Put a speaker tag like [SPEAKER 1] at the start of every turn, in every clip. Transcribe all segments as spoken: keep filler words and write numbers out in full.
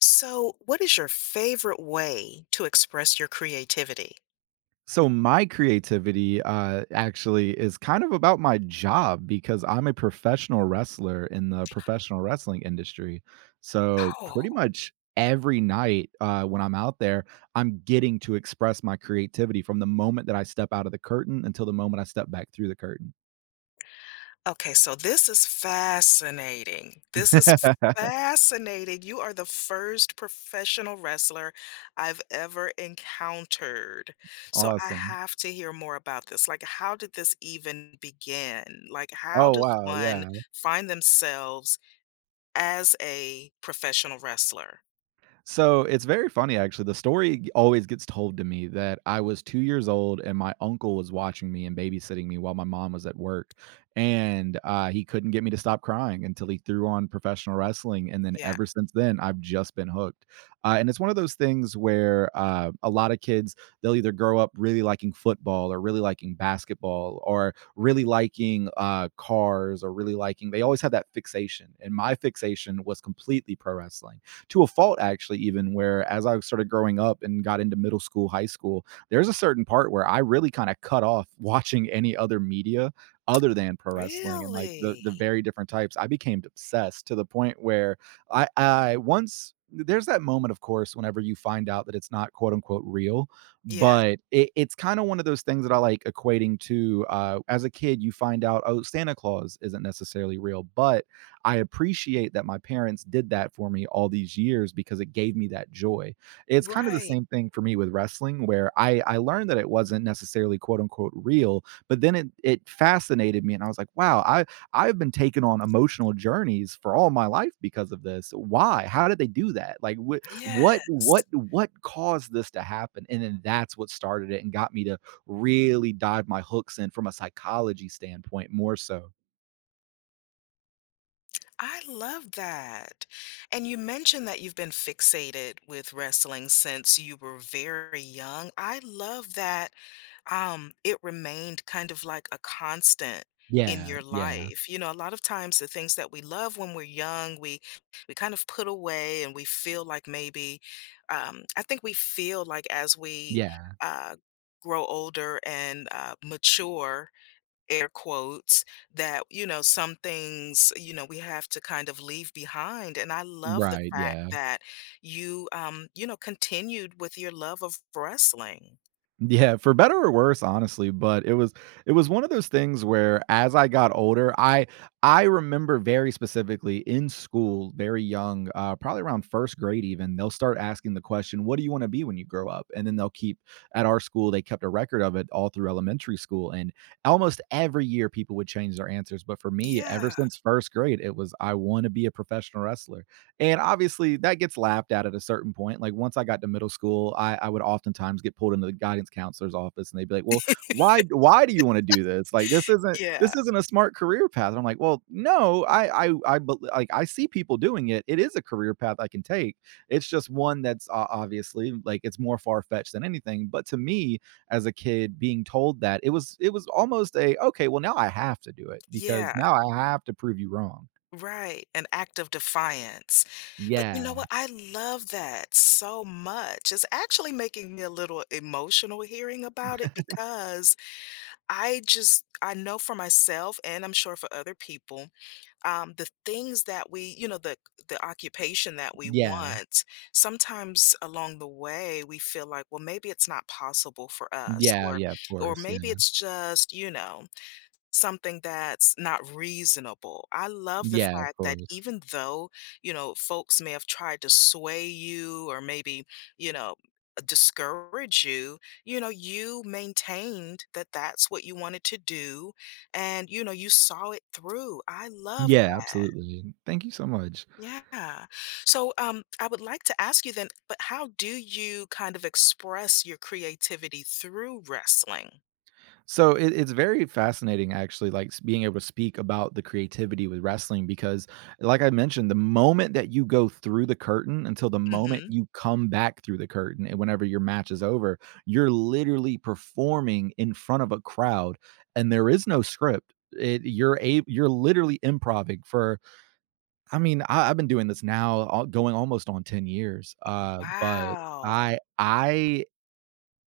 [SPEAKER 1] So, what is your favorite way to express your creativity?
[SPEAKER 2] So my creativity uh, actually is kind of about my job because I'm a professional wrestler in the professional wrestling industry. So pretty
[SPEAKER 1] Oh,
[SPEAKER 2] much every night uh, when I'm out there, I'm getting to express my creativity from the moment that I step out of the curtain until the moment I step back through the curtain.
[SPEAKER 1] okay. So, this is fascinating. This is fascinating. You are the first professional wrestler I've ever encountered. So, I
[SPEAKER 2] Awesome.
[SPEAKER 1] have to hear more about this. Like, how did this even begin? Like, how
[SPEAKER 2] Oh
[SPEAKER 1] does
[SPEAKER 2] wow,
[SPEAKER 1] one
[SPEAKER 2] yeah.
[SPEAKER 1] find themselves as a professional wrestler?
[SPEAKER 2] So it's very funny, actually. The story g- always gets told to me that I was two years old and my uncle was watching me and babysitting me while my mom was at work. And uh, he couldn't get me to stop crying until he threw on professional wrestling. And then
[SPEAKER 1] Yeah.
[SPEAKER 2] ever since then, I've just been hooked. Uh, and it's one of those things where uh, a lot of kids, they'll either grow up really liking football or really liking basketball or really liking uh, cars or really liking, they always have that fixation. And my fixation was completely pro wrestling to a fault, actually, even where as I started growing up and got into middle school, high school, there's a certain part where I really kind of cut off watching any other media other than pro wrestling. And like the the
[SPEAKER 1] Really?
[SPEAKER 2] very different types, I became obsessed to the point where i i once, there's that moment, of course, whenever you find out that it's not, quote unquote, real,
[SPEAKER 1] Yeah.
[SPEAKER 2] but it, it's kind of one of those things that I like equating to. Uh, as a kid you find out, oh, Santa Claus isn't necessarily real, but I appreciate that my parents did that for me all these years because it gave me that joy. It's kind of the
[SPEAKER 1] Right.
[SPEAKER 2] same thing for me with wrestling where I I learned that it wasn't necessarily, quote unquote, real, but then it it fascinated me and I was like, wow, I I've been taken on emotional journeys for all my life because of this. Why? How did they do that? Like what what
[SPEAKER 1] Yes.
[SPEAKER 2] what what caused this to happen? And then that's what started it and got me to really dive my hooks in from a psychology standpoint more so.
[SPEAKER 1] I love that. And you mentioned that you've been fixated with wrestling since you were very young. I love that um, it remained kind of like a constant in
[SPEAKER 2] Yeah,
[SPEAKER 1] your
[SPEAKER 2] yeah,
[SPEAKER 1] life. You know, a lot of times the things that we love when we're young, we we kind of put away and we feel like maybe um, I think we feel like as we
[SPEAKER 2] yeah.
[SPEAKER 1] uh, grow older and uh, mature, air quotes, that you know some things, you know we have to kind of leave behind. And I love the
[SPEAKER 2] Right,
[SPEAKER 1] fact
[SPEAKER 2] yeah.
[SPEAKER 1] that you, um you know continued with your love of wrestling.
[SPEAKER 2] Yeah, for better or worse, honestly, but it was it was one of those things where as I got older, I I remember very specifically in school, very young, uh, probably around first grade even, they'll start asking the question, "What do you wanna be when you grow up?" And then they'll keep, at our school, they kept a record of it all through elementary school, and almost every year, people would change their answers, but for me, ever
[SPEAKER 1] Yeah,
[SPEAKER 2] since first grade, it was, "I wanna be a professional wrestler." And obviously, that gets laughed at at a certain point. Like once I got to middle school, I, I would oftentimes get pulled into the guidance counselor's office, and they'd be like, "Well, why why do you want to do this? Like this isn't this
[SPEAKER 1] yeah,
[SPEAKER 2] isn't a smart career path." And I'm like, "Well, no, I I I bel- like I see people doing it. It is a career path I can take. It's just one that's uh, obviously, like, it's more far fetched than anything. But to me, as a kid, being told that, it was, it was almost a, okay, well, now I have to do it because
[SPEAKER 1] yeah.
[SPEAKER 2] now I have to prove you wrong."
[SPEAKER 1] Right, an act of defiance. But you know
[SPEAKER 2] Yeah,
[SPEAKER 1] what, i love that so much. It's actually making me a little emotional hearing about it because i just, i know for myself, and I'm sure for other people, um, the things that we, you know, the the occupation that we
[SPEAKER 2] yeah.
[SPEAKER 1] want, sometimes along the way we feel like, well, maybe it's not possible for us,
[SPEAKER 2] Yeah,
[SPEAKER 1] or
[SPEAKER 2] yeah, of
[SPEAKER 1] or
[SPEAKER 2] course, yeah.
[SPEAKER 1] maybe it's just, you know, something that's not reasonable. I love the
[SPEAKER 2] Yeah, of
[SPEAKER 1] fact that
[SPEAKER 2] course.
[SPEAKER 1] even though, you know, folks may have tried to sway you or maybe, you know, discourage you, you know, you maintained that that's what you wanted to do. And, you know, you saw it through. I love
[SPEAKER 2] Yeah,
[SPEAKER 1] that.
[SPEAKER 2] absolutely. Thank you so much.
[SPEAKER 1] Yeah. So, um I would like to ask you then, but how do you kind of express your creativity through wrestling?
[SPEAKER 2] So it it's very fascinating, actually, like, s being able to speak about the creativity with wrestling because, like I mentioned, the moment that you go through the curtain until the moment
[SPEAKER 1] Mhm.
[SPEAKER 2] you come back through the curtain and whenever your match is over, you're literally performing in front of a crowd, and there is no script. It you're a You're literally improvising for, I mean, I I've been doing this now, uh, going almost on ten years, uh, but
[SPEAKER 1] Wow.
[SPEAKER 2] I I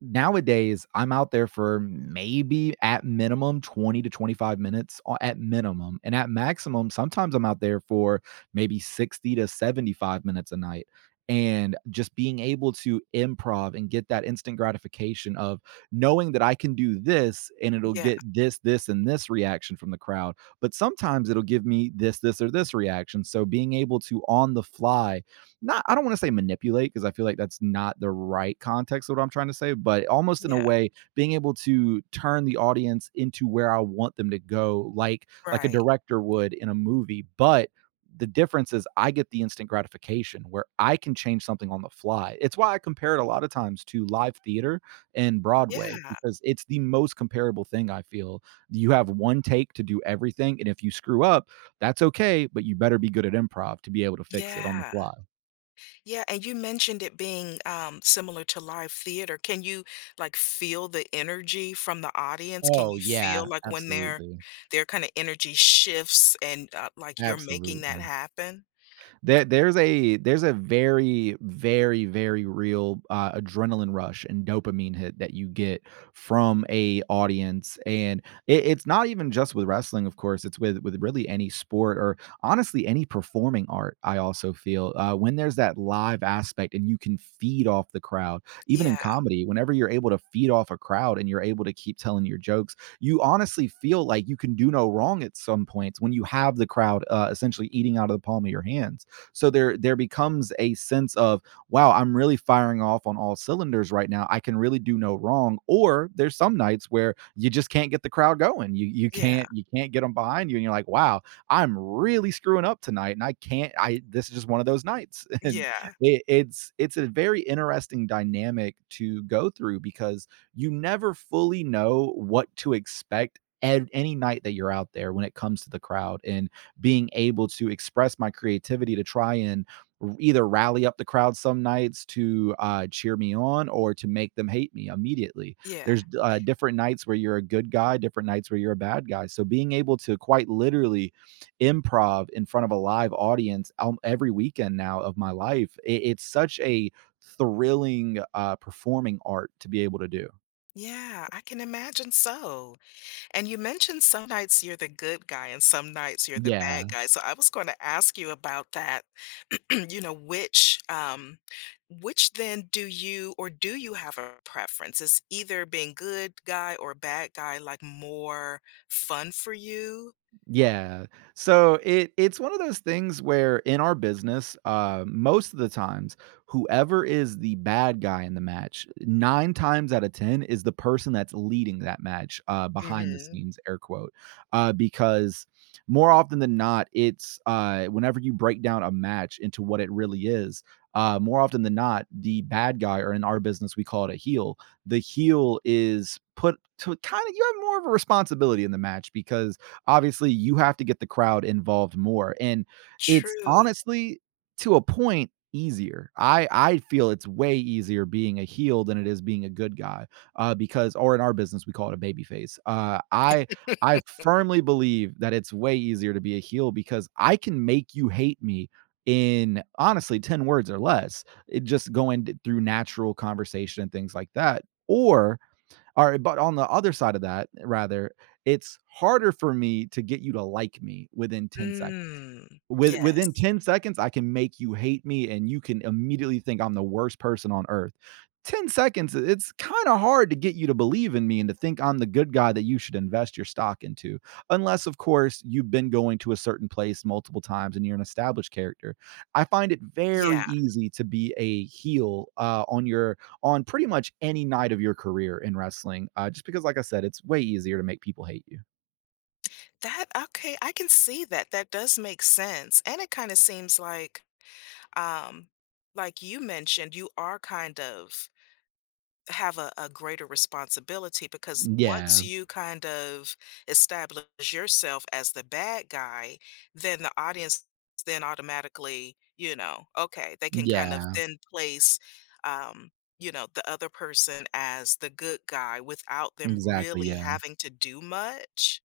[SPEAKER 2] Nowadays, I'm out there for maybe at minimum twenty to twenty-five minutes o at minimum, and at maximum, sometimes I'm out there for maybe sixty to seventy-five minutes a night, and just being able to improv and get that instant gratification of knowing that I can do this and it'll
[SPEAKER 1] Yeah.
[SPEAKER 2] get this, this, and this reaction from the crowd, but sometimes it'll give me this, this, or this reaction. So being able to, on the fly, not, I don't want to say manipulate because I feel like that's not the right context of what I'm trying to say, but almost in a
[SPEAKER 1] Yeah.
[SPEAKER 2] way being able to turn the audience into where I want them to go, like like a
[SPEAKER 1] Right.
[SPEAKER 2] director would in a movie, but the difference is I get the instant gratification where I can change something on the fly. It's why I compare it a lot of times to live theater and Broadway
[SPEAKER 1] Yeah.
[SPEAKER 2] because it's the most comparable thing I feel. You have one take to do everything, and if you screw up, that's okay, but you better be good at improv to be able to fix it on the
[SPEAKER 1] Yeah.
[SPEAKER 2] fly.
[SPEAKER 1] Yeah, and you mentioned it being, um, similar to live theater. Can you, like, feel the energy from the audience? Can
[SPEAKER 2] Oh,
[SPEAKER 1] you feel,
[SPEAKER 2] yeah,
[SPEAKER 1] like, when their
[SPEAKER 2] absolutely,
[SPEAKER 1] their kinda energy shifts, and, uh, like, you're making that
[SPEAKER 2] absolutely.
[SPEAKER 1] happen?
[SPEAKER 2] There there's a there's a very very very real uh, adrenaline rush and dopamine hit that you get from a audience, and it, it's not even just with wrestling, of course. It's with with really any sport or, honestly, any performing art. I also feel, uh, when there's that live aspect and you can feed off the crowd, even
[SPEAKER 1] Yeah.
[SPEAKER 2] in comedy, whenever you're able to feed off a crowd and you're able to keep telling your jokes, you honestly feel like you can do no wrong at some points when you have the crowd uh, essentially eating out of the palm of your hands. So there there becomes a sense of, wow, I'm really firing off on all cylinders right now. I can really do no wrong. Or there's some nights where you just can't get the crowd going. You you
[SPEAKER 1] Yeah.
[SPEAKER 2] can't you can't get them behind you, and you're like, wow, I'm really screwing up tonight, and I can't. I This is just one of those nights, and
[SPEAKER 1] Yeah.
[SPEAKER 2] it, it's it's a very interesting dynamic to go through because you never fully know what to expect. ev- Any night that you're out there, when it comes to the crowd, and being able to express my creativity to try and either rally up the crowd some nights to uh, cheer me on or to make them hate me immediately. There's
[SPEAKER 1] Yeah.
[SPEAKER 2] uh, different nights where you're a good guy, different nights where you're a bad guy. So being able to quite literally improv in front of a live audience um, every weekend now of my life, it, it's such a thrilling uh, performing art to be able to do.
[SPEAKER 1] Yeah, I can imagine so. And you mentioned some nights you're the good guy and some nights you're the bad
[SPEAKER 2] Yeah.
[SPEAKER 1] guy, so I was gonna ask you about that. you know which um which, then, do you, or do you have a preference? Is either being good guy or bad guy, like, more fun for you?
[SPEAKER 2] Yeah. So it it's one of those things where in our business, uh, most of the times, whoever is the bad guy in the match, nine times out of ten is the person that's leading that match uh, behind the
[SPEAKER 1] Hmm.
[SPEAKER 2] scenes, air quote, uh, because, more often than not, it's uh, whenever you break down a match into what it really is. Uh, more often than not, the bad guy, or in our business, we call it a heel. The heel is put to kind of, you have more of a responsibility in the match because obviously you have to get the crowd involved more. And it's
[SPEAKER 1] True.
[SPEAKER 2] honestly, to a point, easier. I I feel it's way easier being a heel than it is being a good guy. Uh because, or in our business we call it a baby face. Uh I I firmly believe that it's way easier to be a heel because I can make you hate me in, honestly, ten words or less. It just going d- through natural conversation and things like that. Or Alright, but on the other side of that, rather, it's harder for me to get you to like me within ten seconds.
[SPEAKER 1] Mm.
[SPEAKER 2] With within
[SPEAKER 1] Yes.
[SPEAKER 2] ten seconds, I can make you hate me, and you can immediately think I'm the worst person on earth. ten seconds, it's kinda hard to get you to believe in me and to think I'm the good guy that you should invest your stock into, unless, of course, you've been going to a certain place multiple times and you're an established character. I find it very
[SPEAKER 1] Yeah,
[SPEAKER 2] easy to be a heel, uh, on your on pretty much any night of your career in wrestling, uh, just because, like I said, it's way easier to make people hate you.
[SPEAKER 1] that okay, I can see that. That does make sense. And it kind of seems like, um like you mentioned, you are kind of have a a greater responsibility because once
[SPEAKER 2] Yeah,
[SPEAKER 1] you kind of establish yourself as the bad guy, then the audience then automatically, you know, okay, they can kind of
[SPEAKER 2] yeah,
[SPEAKER 1] then place, um, you know, the other person as the good guy without them
[SPEAKER 2] exactly,
[SPEAKER 1] really
[SPEAKER 2] yeah.
[SPEAKER 1] having to do much,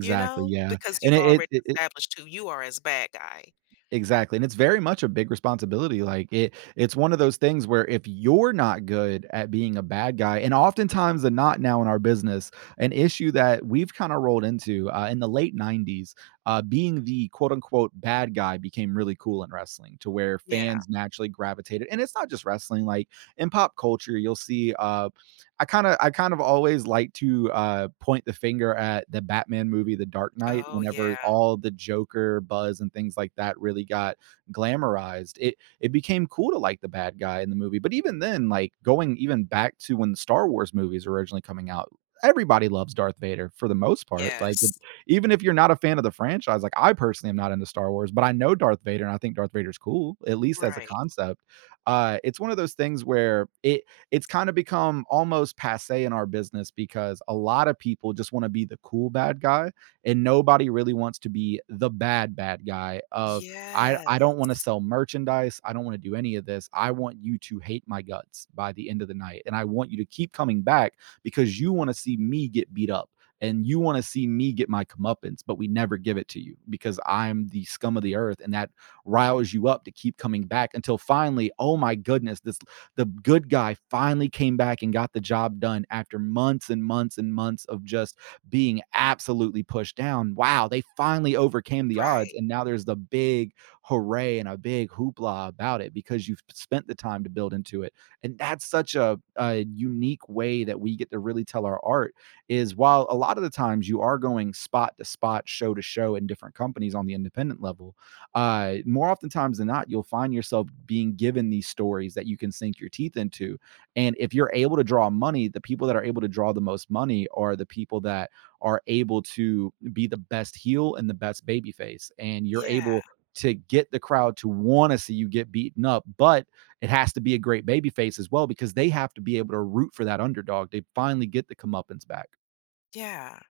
[SPEAKER 1] you know,
[SPEAKER 2] yeah,
[SPEAKER 1] because
[SPEAKER 2] and
[SPEAKER 1] you've
[SPEAKER 2] it it
[SPEAKER 1] already
[SPEAKER 2] it it
[SPEAKER 1] established who you are as bad guy.
[SPEAKER 2] exactly, and it's very much a big responsibility, like, it it's one of those things where if you're not good at being a bad guy and oftentimes the not now in our business, an issue that we've kinda rolled into, uh, in the late nineties, uh, being the quote unquote "bad guy" became really cool in wrestling to where
[SPEAKER 1] Yeah.
[SPEAKER 2] fans naturally gravitated and it's not just wrestling, like, in pop culture, you'll see, uh I kind of I kind of always like to uh, point the finger at the Batman movie, The Dark Knight,
[SPEAKER 1] Oh,
[SPEAKER 2] whenever
[SPEAKER 1] yeah.
[SPEAKER 2] all the Joker buzz and things like that really got glamorized. It it became cool to like the bad guy in the movie, but even then, like going even back to when the Star Wars movies were originally coming out. Everybody loves Darth Vader for the most part. Like,
[SPEAKER 1] Yes.
[SPEAKER 2] even if you're not a fan of the franchise, like I personally am not into Star Wars, but I know Darth Vader and I think Darth Vader's cool, at least as a
[SPEAKER 1] Right.
[SPEAKER 2] concept. Uh, it's one of those things where it, it's kind of become almost passe in our business because a lot of people just want to be the cool bad guy and nobody really wants to be the bad bad guy of I I don't want to
[SPEAKER 1] Yes.
[SPEAKER 2] sell merchandise, I don't want to do any of this. I want you to hate my guts by the end of the night and I want you to keep coming back because you want to see me get beat up and you want to see me get my comeuppance, but we never give it to you because I'm the scum of the earth, and that riles you up to keep coming back until finally, oh my goodness, this the good guy finally came back and got the job done after months and months and months of just being absolutely pushed down. Wow, they finally overcame the odds.
[SPEAKER 1] Right.
[SPEAKER 2] And now there's the big hooray and a big hoopla about it because you've spent the time to build into it. And that's such a, a unique way that we get to really tell our art is while a lot of the times you are going spot to spot, show to show in different companies on the independent level, uh, more oftentimes than not, you'll find yourself being given these stories that you can sink your teeth into. And if you're able to draw money, the people that are able to draw the most money are the people that are able to be the best heel and the best babyface. And you're
[SPEAKER 1] Yeah.
[SPEAKER 2] able to get the crowd to want to see you get beaten up, but it has to be a great babyface as well because they have to be able to root for that underdog. They finally get the comeuppance back.
[SPEAKER 1] Yeah.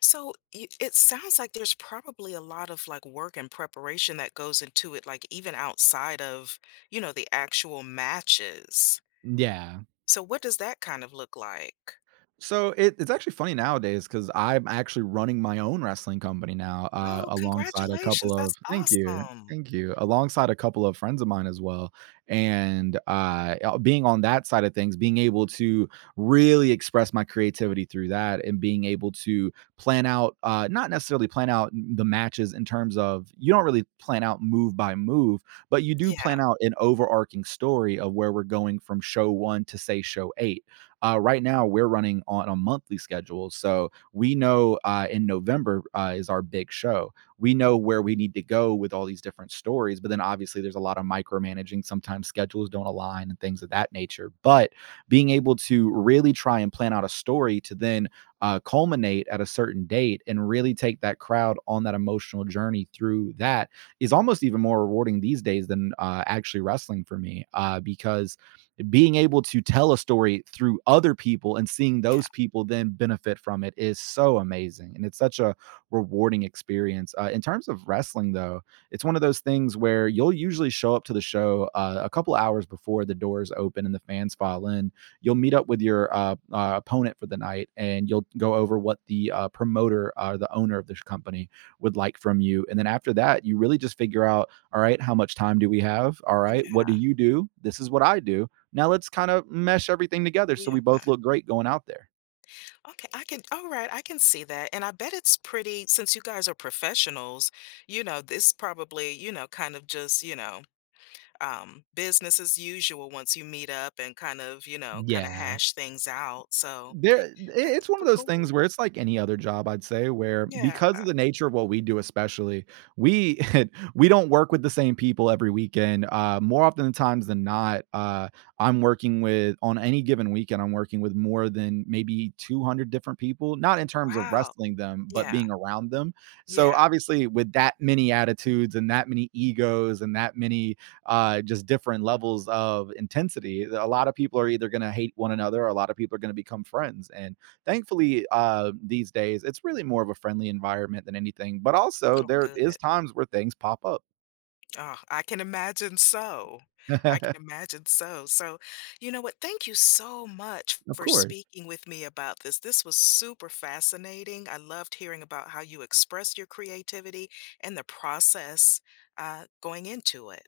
[SPEAKER 1] So y- it sounds like there's probably a lot of, like, work and preparation that goes into it, like, even outside of, you know, the actual matches.
[SPEAKER 2] Yeah.
[SPEAKER 1] So what does that kind of look like?
[SPEAKER 2] So it it's actually funny nowadays because I'm actually running my own wrestling company now, uh,
[SPEAKER 1] Oh,
[SPEAKER 2] alongside a couple
[SPEAKER 1] congratulations.
[SPEAKER 2] of
[SPEAKER 1] That's
[SPEAKER 2] thank you,
[SPEAKER 1] awesome.
[SPEAKER 2] thank you, alongside a couple of friends of mine as well. And uh, uh, being on that side of things, being able to really express my creativity through that, and being able to plan out, uh, not necessarily plan out the matches in terms of you don't really plan out move by move, but you do plan
[SPEAKER 1] Yeah,
[SPEAKER 2] out an overarching story of where we're going from show one to say show eight uh, right now, we're running on a monthly schedule. So we know uh, in November uh, is our big show. We know where we need to go with all these different stories. But then obviously, there's a lot of micromanaging. Sometimes schedules don't align and things of that nature. But being able to really try and plan out a story to then uh, culminate at a certain date and really take that crowd on that emotional journey through that is almost even more rewarding these days than uh, actually wrestling for me uh, because being able to tell a story through other people and seeing
[SPEAKER 1] yeah,
[SPEAKER 2] those people then benefit from it is so amazing and it's such a rewarding experience uh, in terms of wrestling though it's one of those things where you'll usually show up to the show uh, a couple hours before the doors open and the fans file in you'll meet up with your uh, uh, opponent for the night and you'll go over what the uh, promoter or uh, the owner of the company would like from you and then after that you really just figure out, all right, how much time do we have, all right, what do
[SPEAKER 1] yeah,
[SPEAKER 2] you do, this is what I do, now let's kind of mesh everything together so we
[SPEAKER 1] yeah.
[SPEAKER 2] both look great going out there.
[SPEAKER 1] Okay, I can, all right, I can see that. And I bet it's pretty, since you guys are professionals, you know, this probably, you know, kind of just, you know, um, business as usual once you meet up and kind of, you know, kind of
[SPEAKER 2] Yeah.
[SPEAKER 1] hash things out. So
[SPEAKER 2] There
[SPEAKER 1] that's
[SPEAKER 2] It's one
[SPEAKER 1] super
[SPEAKER 2] of those
[SPEAKER 1] cool.
[SPEAKER 2] things where it's like any other job, I'd say, where
[SPEAKER 1] Yeah.
[SPEAKER 2] because of the nature of what we do especially, we we don't work with the same people every weekend. Uh, more often than times than not, uh, I'm working with on any given weekend, I'm working with more than maybe two hundred different people, not in terms of
[SPEAKER 1] Wow.
[SPEAKER 2] wrestling them, but
[SPEAKER 1] Yeah.
[SPEAKER 2] being around them. So,
[SPEAKER 1] Yeah.
[SPEAKER 2] obviously, with that many attitudes and that many egos and that many uh, just different levels of intensity. A lot of people are either going to hate one another, or a lot of people are going to become friends. And thankfully, uh, these days, it's really more of a friendly environment than anything. But also,
[SPEAKER 1] Oh,
[SPEAKER 2] there
[SPEAKER 1] good.
[SPEAKER 2] is times where things pop up.
[SPEAKER 1] Oh, I can imagine so. I can imagine so. So, you know what? Thank you so much
[SPEAKER 2] Of
[SPEAKER 1] for
[SPEAKER 2] course.
[SPEAKER 1] speaking with me about this. This was super fascinating. I loved hearing about how you express your creativity and the process uh, going into it.